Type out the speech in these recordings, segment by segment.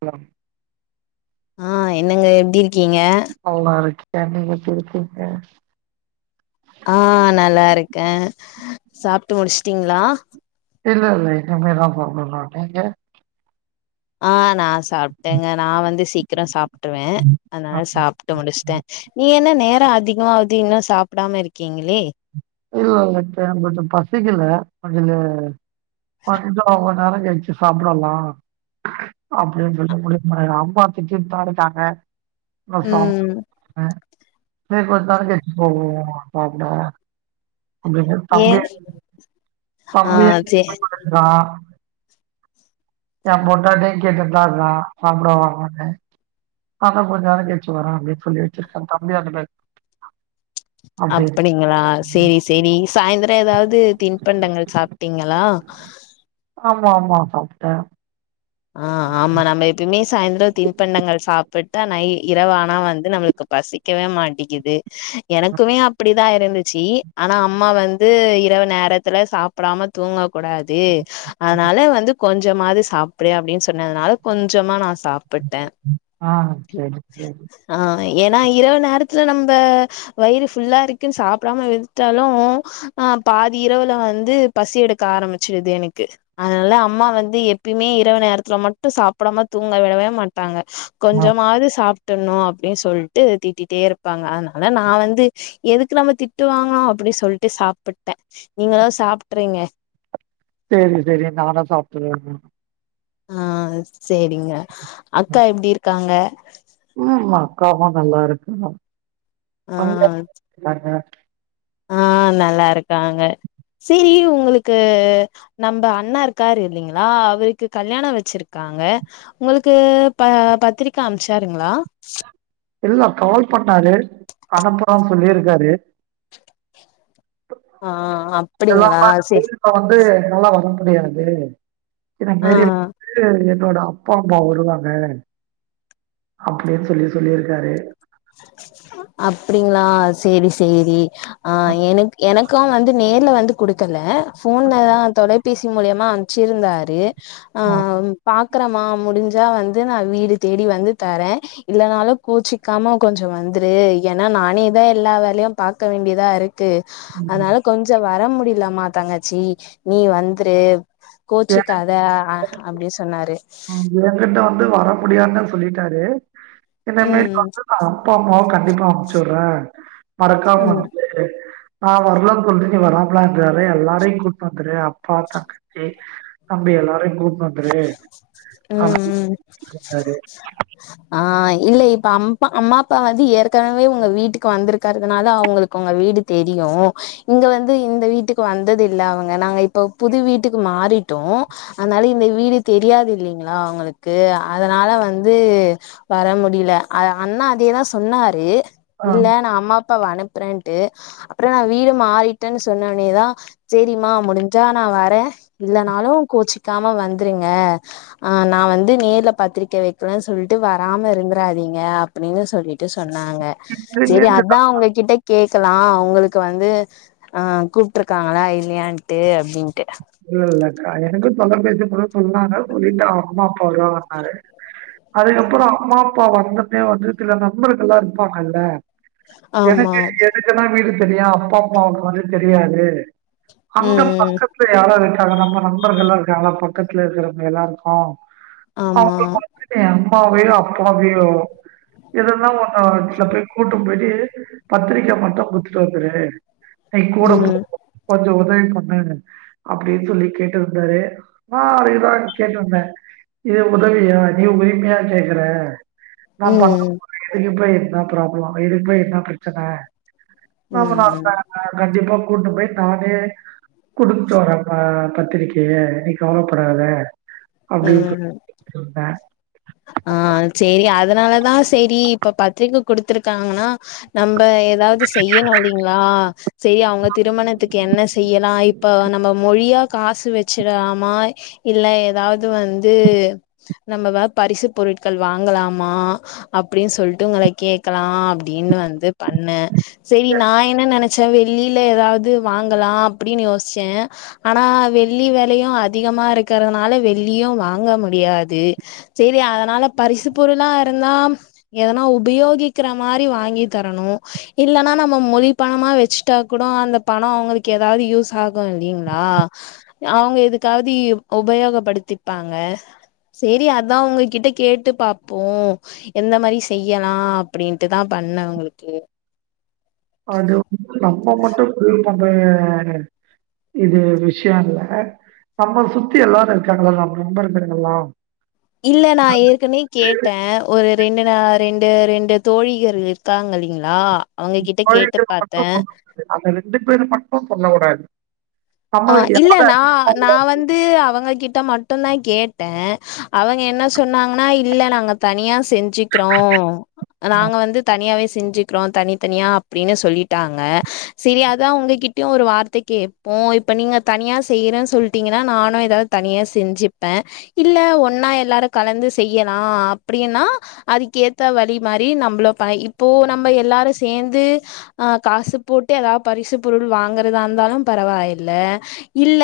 Allow ஆஹ் என்னங்க எப்படி இருக் கீங்க நல்லா இருக்கே எப்டி [unintelligible] இருகீங்க ஆஹ் நல்லா இருக்கேன் சாப்பிட்டு முடிச்சுட்டீங்களா இல்ல இல்ல இனிமேதான் போகணும் நீங்க ஆஹ் நான் சாப்பிட்டேங்க நான் வந்து சீக்கிரம் சாப்டுருவேன் அ அதனால சாப்பிட்டு முடிச்சிட்டேன் நீங்க என்ன நேர த அதிகமாவது இன்னும் சாப்பிடாம இருக்கீங்களே கீழ வந்துட்டேன் பட் பசிக்கல கொஞ்சோ லே கொஞ்சோ நெறை கழுச்சு சாப்டலா அப்டின் சொல்லி முடிவு பண எங்க அம்மா திட்டிட்டுதா இருகாங்க நா சாப் ம் அ தேள் கொட்னாலு சேருச்சு போகுமா சாப்பட அப்டினா ஏ தங்கையென் ஆ தங்கையென் சே [unintelligible] எம் பொண்டாட்டியு கேட்டுட்தாருந்தா சாப்ட வாங்கனு அதா கொஞ் நேரோ கழ்ச்சு வரா அப்டின் சொல்லி வச்சிருக்கே தம்பி அங்குட்டு அப்படிங்களா சேரி சேரி சாய்ந்தரோ எதாவது தின்பண்டங்கள் சாப்ட்டீங்களா ஆமா ஆமா சாப்பிட்டே ஆ ஆமா நம்ம எப்பய்மே சாய்ந்தரொ தின்பண்டங்கள் சாப்புட் ட நை இரவானா வந்து நம்மளுக்கு பசிக்கவே மாட்டிகிது எனக்குமே அப்பிடிதா இருந்துச்சி ஆனா அம்மா வந்து இரவு நேரத்துல சாப்புடாம தூங்க கூடாது அத்னால வந்து கொஞ்சமாது சாப் புடுயா அப்டின் சொன்னதனால கொஞ்சமா நா சாப் ஆ சேரி சேரி ஏனா இரவு நேரத்ல நம்ப வயிறு ஃபுல்லா இருக்கு சாப்புடாம விட்டாலு ஆ பாதி இரவுல வந்து பசி எடுக்க ஆரம்மிச்சுருது எனக்கு அதனால அம்மா வந்து எப்யுமே இரவு நேரத்ல மட்டு சாப்புடாம தூங்க விடவே மாட்டாங்க ஆ கொஞ்சமாது சாப் டன்ணு அப்டி சொல்ட்டு திட்டிட்டேருப்பாங்க அதனால நா வந்து எதுக்கு நம்ம திட்டுவாங்கோ அப்பிடி சொல்ட்டு சாப்புட்ட நீங்களு சாப்ட்றங்க சேரி சேரி நானு சாப்ட்டுர்றே ஆ சேரிங்க அக்கா எப்டி இருக்காங்க ம் அக்காவு ரொம்ப அரட்டதா ஆ [unintelligible] நல்லாருக் ஆ நல்லாருக்காங்க சேரி உங்களுக்கு நம்ப அண்ண இருக்காரு இல்லிங்களா அவுருக்கு கல்யாண வச்சுருக்காங்க உங்களுக்கு ப பத்திரிக்க அம்ச்சாருங்களா இல்ல கால் பண்ணாரு அனுப்புறோம்ன்னு சொல்லிருக்காரு ஆ அப்புடிங்களா சேர் புரியாது இதான் பெரிய பெரியவங்க என்னோட அப்பா அம்மா வருவாங்க அப்டின்னு சொல்லிருக் சொல்லியிருக்காரு அப்டிங்களா சேரி சேரி ஆ எனக் எனக்கும் வந்து நேர்ல வந்து குடுக்கல ஃபோன்ல தா தொலை பேசி மூலியமா அம்ச்சிருந்தாரு ஆ ம் பா க்குரமா முடிஞ்சா வந்து நா வீடு தேடி வந்து தரே இல்லனாலு கோச்சிக்காம கொஞ்சொ வந்துரு ஏன்னா நானே தா எல்லா வேலையு பாக்க வேண்டியதா இருக் ட்டு ம் அதனால கொஞ்சொ வர முடி அப்படி இல்லம்மா தங்கச்சி நீ வந்துரு எ கோச்சிக்காத ஆ அப்டி சொன்னாரு [unintelligible] வந்து வர முடியான்னே சொல்லிட்டாரு இனிமேல்ட்டு ம் வந்து நா அப்பா அம்மாவ க ண்டிப்பா அனுப்ச்சு விட்றே மறக்காம ம் வந்துரு நா வர்லேன்ன சொல்ட்டு நீ வராம்லா இருந்துராதே எல்லாரையு கூட்டு வந்துரு அப்பா தங்கச்சி தம்பி எல்லாரயு கூட்டு வந் துரு உம் ம் அ ஆஹ் இல்ல இப்ப அம்ப அம்மா அப்பா வந்து ஏற்கனவே உங்க வீட்டுக்கு வந்திருக்கறதுனால அவங்களுக்கு உங்க வீடு தெரியு இங்க வந்து இந்த வீட்டுக்கு வந்தது இல்ல அவங்க நாங்க இப்ப புது வீட்டுக்கு மாறிட்டோ அனால இந்த வீடு தெரியாது இல்லீங்களா அவங்களுக்கு அதனால வந்து வர முடியில அத அண்ணா அதேதா சொன்னாரு ஆ இல்ல நா அம்மாப் ப்பாவ அனுப்புறேன்ட்டு அப்பற நா வீடு மாறிட்டேன்னு சொன்ன ஒட்னேதா சரிம்மா முடிஞ்சா நா வரே இல்லனாலு கோச்சி க்காம வந் துருங்க ஆஹ் நா வந்து நேர்ல பத்திரிக்கை வக்கலேன்னு சொல்லிட்டு வராம இருந்துராதீங்க அப்டின்னு சொல்லிட்டு சொ சொன்னாங்க செரி அதா உங்ககிட்ட கேட் லாம் உங்களுக்கு வந்து ஆ கூப்பிட்டுருக்காங்களா இல்லையான்ட்டு அப்பிடின்ட்டு இல்ல இல்லக்கா எனக்கு தொலைபேசி மூல சொன்னாங்க சொல்லிட்டு அவ அம்மா அப்பா வருவாங்கன்னாரு அதுக்கப்பற அம்மா அப்பா வந்துட்டு வந்து சில நண்பர்கள்லா இருப்பாங்கல்ல ஆமா எனக்கு எதுக்கெல்லா இருக் செரியா அப்பாம்மாக்கு வந்து தெரியாது அங்க ம் ம் பக்கத் யாராரு இருக்காங்க நம்ம நண்பர்கள்லா இருக்காங்களா பக்கத்துல இருக்கிறவங்க எல்லாருக்கு ஆமா [unintelligible] ம்மாவையோ அப்பாவையோ இதெல்லா ஒன் ஆஹ் [unintelligible] போய் கூட்டு போய்ட்டு பத்திரிக்க மட்டு குத்துட்டு வந்துரு நீ கூட போ ம் [inaudible] கொஞ்ச [inaudible] தவி பண்ணுன்னு அப்பிடின்னு சொல்லி கேட்டுருந்தாரு நா அதேதா கேட்டுருந்தே இது உதவியா நீ உரிமையா கேக்குற நா பக்கம் ம் [unintelligible] போய் என்ன ப்ராப்ள எதுக்குமே என்ன பிரச்சன ம் [unintelligible] நா ம் கண்டிப்பா கொண்டு போய் தானே குடுத்ட்டு வரே அஹ் பத்திரிக்கய நீ கவலப்படாத அப்பிடின் சொல் சொல்றே ஆஹ் சரி அதனாலதா சரி இப்ப பத்திரிகை குடுத்துருக்காங்கன்னா நம்ப அதாவது செய்யணு இல்லிங்களா சரி அவங்க திருமணத்துக்கு என்ன செய்யலா இப்ப நம்ம மொய்யா காசு வச்சிடாமா இல்ல ஏதாவது வந்து நம்ம வ பரிசு பொருட்கள் வாங்கலாமா அப்படின்னு சொல்ட்டு உங்கள கேட்கலா அப்டின்னு வந்து பண்ணே சரி நா என்ன நெனைக் ச வெள்ளில ஏதாவது வாங்கலா அப்படின்னு யோசிச்சே ஆனா வெள்ளி வெலயு அதிகமா இருக்கிறதுனால வெள்ளியு வாங்க முடியாது சரி அதனால பரிசு பொருளா இருந்தா எதனா உபயோகிக்கிற மாரி வாங்கி தரணு இல்லைன்னா நம்ம மொழி பணமா வச்சுட்டா கூட அந்த பணம் அவங்களுக்கு ஏதாவது யூஸ் ஆகும் இல்லிங்களா அவங்க எதுக்காவது உபயோகப்படுத்திப்பாங்க சரி அத் அதா உங்ககிட்ட கேட்டு பாப்போ எந்த மாதி செய்யலா அப்படின்ட்டுதா பண்ணே உங்களுக்கு அது நம்ம மட்டு புரிய போ இது விஷய இல்ல நம்ம சுத்தி எல்லாரு இருக்காங்கள நம் ரொம்ப இருக்கிறங்கல்லா இல்ல நா ஏற்கனே கேட்டே ஒரு ரெண்டு நா ரெண்டு ரெண்டு தோழியர் இருக்காங்க இல்லைங்ளா தோழிகள் மட்டு சொல்ல கூடாது அந்த ரெண்டு பேரும் மட்டு சொல்ல கூடாது ஆஹ் இல்ல நா நான் வந்து அவங்க கிட் ட மட்டுந்தா கேட்டே அவங்க என்ன சொன்னாங்னா இல்ல நாங்க தனியா செஞ் சிக்றோ நாங்க வந்து தனியாவே செஞ்சிக்றோ தனித்தனியா அப்டினு சொல்லிட்டாங்க செரி அதா உங்க கிட் கிட்யு ஒரு வார்த்தக்கேப்போ இப்ப நீங்க தனியா செய்யிறன் சொல்ட்டிங்கனா நானு ஏதாது தனியாக செஞ்சிப்பே இல்ல ஒன்னா எல்லாரு கலந்து செய்யலா அப்டின்னா அதுக்கேத்த வழி மாரி நம்ளோ ப இப்போ நம்ம எல்லாரு சேந்து அ காசு போட்டு ஏதாவ் பரிசு பொருள் வாங்கறதா இருந்தாலு பரவாய் ல இல்ல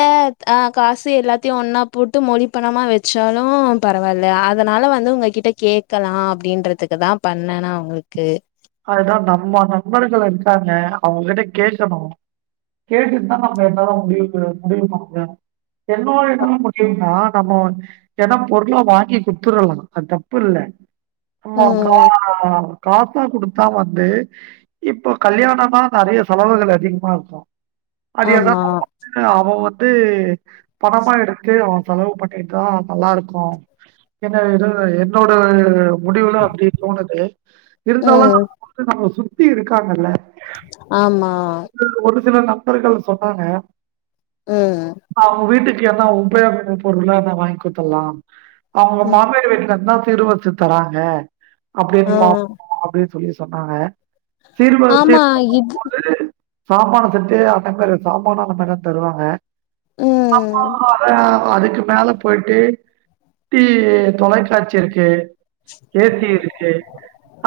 அ காசு எல்லாத்தையு ஒன்னா போட்டு மொழி பணமா வச்சாலு பரவால்ல அதனால வந்து உங்ககிட்ட கேக்கலா அப்டின்றதுக்கு தா பண்ணெனா உங்களுக்கு அதுதா நம்ம நண்பர்கள் இருக்காங்க அவங்கிட்ட கேக்கணு கேட்டுட்டு தா நம்ம எல்லாரு முடிவுக்கு முடிவு பண்ணணு என்னோட அ [unintelligible] நம்மொ ஏனா பொருளா வாங்கி குடுத்துரலா அது தப்பு இல்ல அம்மா கா ம் காசா குடுத் தா வந்து இப்பொ கல்யாணொனா நெறைய செலவுகள் அதிகமா இருக்கு அது எதா ஆமா அவ வந் வந்து பணமா எடுத்து அவன் செலவு பண்ணிட்டுதா நல்லா இருக்கு என்ன [unintelligible] என்னோட முடிவுல அப்டி தோணுது இருந்தவன ம் அது நம்மள சுத்தி இருக்காங்கல்ல ஆமா ஒரு சில நண்பர்கள் சொன்னாங்க உம் கு ஏன உபயோக [inaudible] பொருளா வாங்கி குத்துலாம் அவுங்க ம் மாமியார் வீட்டுல இருந்தா சிருவருசா தராங்க அப்டியே ஆ பாப்போ அப்டியே சொல்லி வச் சொன்னாங்க சீர்வரிசை ஆமா இது என்பது [inaudible] சாமான அந்த மேல தருவாங்க அப்போ ம் அத அதுக் அதுக்கு மேல போயிட்டு டி தொலைக்காட்சி இருக்கு ஏ சி இருக்கு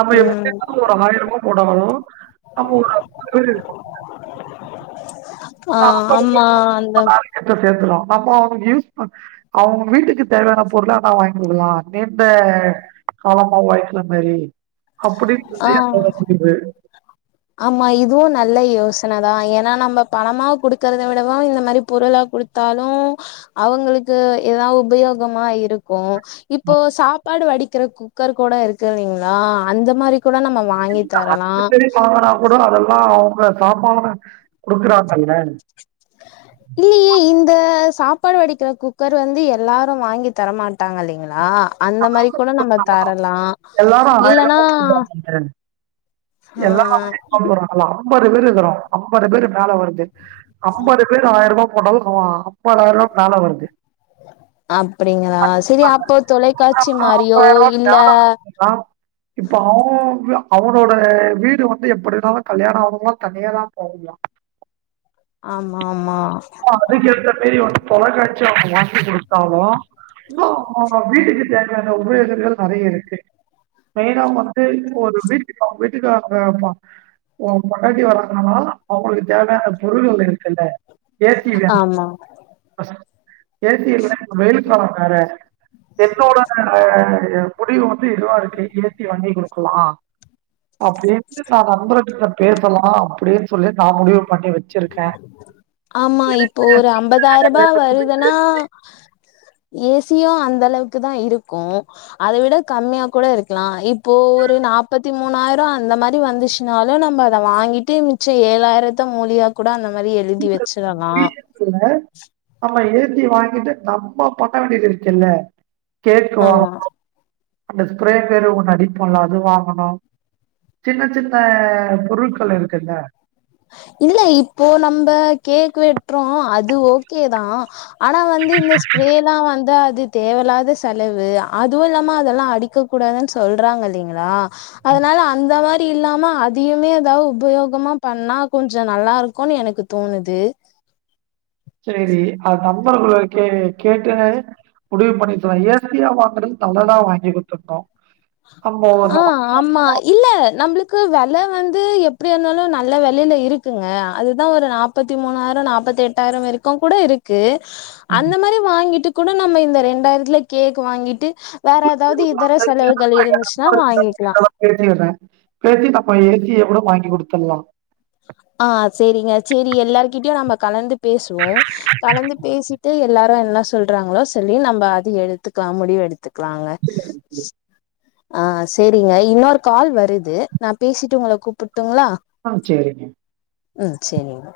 அப்ப எப்டி ம் ஒரு ஆயிரம் ரூபா போட்டாலு நம்ம ஒரு அம்பது பேர் இருக்கோ ஆ அம்பது பேர் ஆமா அந்த வந்து [unintelligible] கேக்கணு நம்ம அவங்க யூஸ் அவங்க வீட்டுக்கு தேவையான பொருள நா வங்கிக்கொடுக்கலா நீண்ட காலமா உழ்க்கிற மாதரி அப்பிடின்னு சொல்லி ஆ என்னோட முடிவு ஆமா இதுவு நல்ல யோசன தா ஏன்னா நம்ம பணமா குடுக்கிறத விடவு இந்த மாரி பொருளா குடுத்தாலு அவங்களுக்கு ஏதா உபயோகமா இருக்கு இப்போ சாப்பாடு வடிக் கிற குக்கர் கூட இருக்கு இல்லைங்களா அந்த மாரி கூட நம்ம வாங்கி தரலா இது பண்ணா கூட அதெல்லா அங்க சாமானு கொடுக்குறாங்கல இல்லையே இந்த சாப்பாடு வடிக்கிற குக்கர் வந்து எல்லாரு வாங்கி தரமாட்டாங்க இல்லைங்களா அந்த மாரி கூட நம்ம தரலா எல்லாரும் இல்லனா ரூபா குடுக்குறாங்கல்ல. ஆ அம்பது பேர் மேல வருது அம்பது பேர் ஆயிரூபா போட்டாலு அ அம்பாதயிரம் ரூபா மேல வருது அப்படிங்க லா சரி அப்போ தொலைக்காட்சி ஆ அப்ப மாரியோ இல்ல ஞாபகம் வந்ததுன்னா, இப்ப அவன் வி- அவனோட வீடு வந்து எப்படினாலு கல்யாணம் ஆணங்களா தனியதா போவங்களா ஆமா ஆமா ஆ வீட்டிய தட்டி ஒத் தொலைக்காட்சி அவுங்க வாங்கி கொடுத்தாலு [unintelligible] வீட்டுக்கு தேவையான உலோகங்கள் நறைய இருக்கு மெயினா வந்து ஒரு வீட்டுக்கு அவுங்க வீட்டுக்கு அங்க பொண்டாட்டி வர்றாங்கனா அவுங்களுக்கு தேவையான பொருள் அஙக இருக்குல்ல ஏசி வேண ஆமா ஏசி வெயில் காலம் வேற என்னோட முடிவு வந்து இதுவா இருக்கு ஏசி ஏசிவாங்கி குடுக்கலா அப்பிடின்னு நான் நண்பர்கள்கிட்ட பேசலாம் அப்பிடின்னு சொல்லே தான் முடியும் பண்ணி வச்சிருக்கேன் ஆமா இப்போ ஒரு அம்பதாயிரம் ரூபா வருதுன்னா ஏசியும் அந்த அளவுக்கு தான் இருக்கும் அத விட கம்மியா கூட இருக்கலாம் இப்போ ஒரு நாப்பத்தி மூணாயிரம் அந்த மாதிரி வந்துச்சுனாலும் நம்ம அத வாங்கிட்டு மிச்சம் ஏழாயிரத்த மூலியா கூடா அத எழுதி வச்சிடலாம் ஏ சி வாங்கிட்டு நம்ம பண்ண வேண்டியதிருக்கல்ல கேட்கவா ஆமா அந்த ஸ்பிரே பேரு ஒண்ணு அடிப்போம்ல அது வாங்கணும் சின்ன சின்ன பொருட்கள் இருக்குல இல்லே இப்போ நம்ம கேக் வெட்டுறோம் அது ஓகேதா ஆனா வந்து இந்த ஸ்பிரேலா வந்து அது தேவையில்லாத செலவு அதுவும் இல்லாம அதெல்லாம் அடிக்க கூடாதுன்னு சொல்றாங்க இல்லலைங்களா அதனால அந்த மாதி இல்லாம அதியுமே ஏதாவது உபயோகமா பண்ணா கொஞ்சம் நல்லா இருக்கும்ன்னு எனக்கு தோணுது சேரி அது நண்பர்கள்கிட்டே கேட்டு முடிவு பண்ணிக்கலாம் ஏ சியா வாங்கறது நல்லதா வாங்கி குடுத்துருனும் ஆஹ் ஆமா இல்லே நம்மளுக்கு க்கு விலை வந்து எப்படி இருந்தாலும் நல்ல விலையில் இருக்குங்க அது தான் ஒரு நாற்பத்தி மூணாயிரம் நாற்பத்தி எட்டாயிரம் வரைக்கும் கூட இருக்கு அந்த மாதிரி வாங்கிட்டு கூட நம்ம இந்த ரெண்டாயிரத்துல கேக் வாங்கிட்டு வேற ஏதாவது இதர செலவுகள் இருந்துச் [unintelligible] இதக்கூட வாங்கி கொடுத்தடலாம் ஆஹ் சரிங்க சரி எல்லாருகிட்டேயும் நம்ம கலந்து பேசுவோம் கலந்து பேசிட்டு எல்லாரும் என்ன சொல்றாங்களோ சொல்லி நம்ம அது எடுத்துக்கலாம் முடிவு எடுத்து கத்துக்கலாங்க சரிங்க. ஆஹ் சரிங்க இன்னொரு கால் வருது நான் பேசிட்டு உங்க கூப்பிட்டுங்களா ஆஹ் சரிங்க உம் சேரிங்க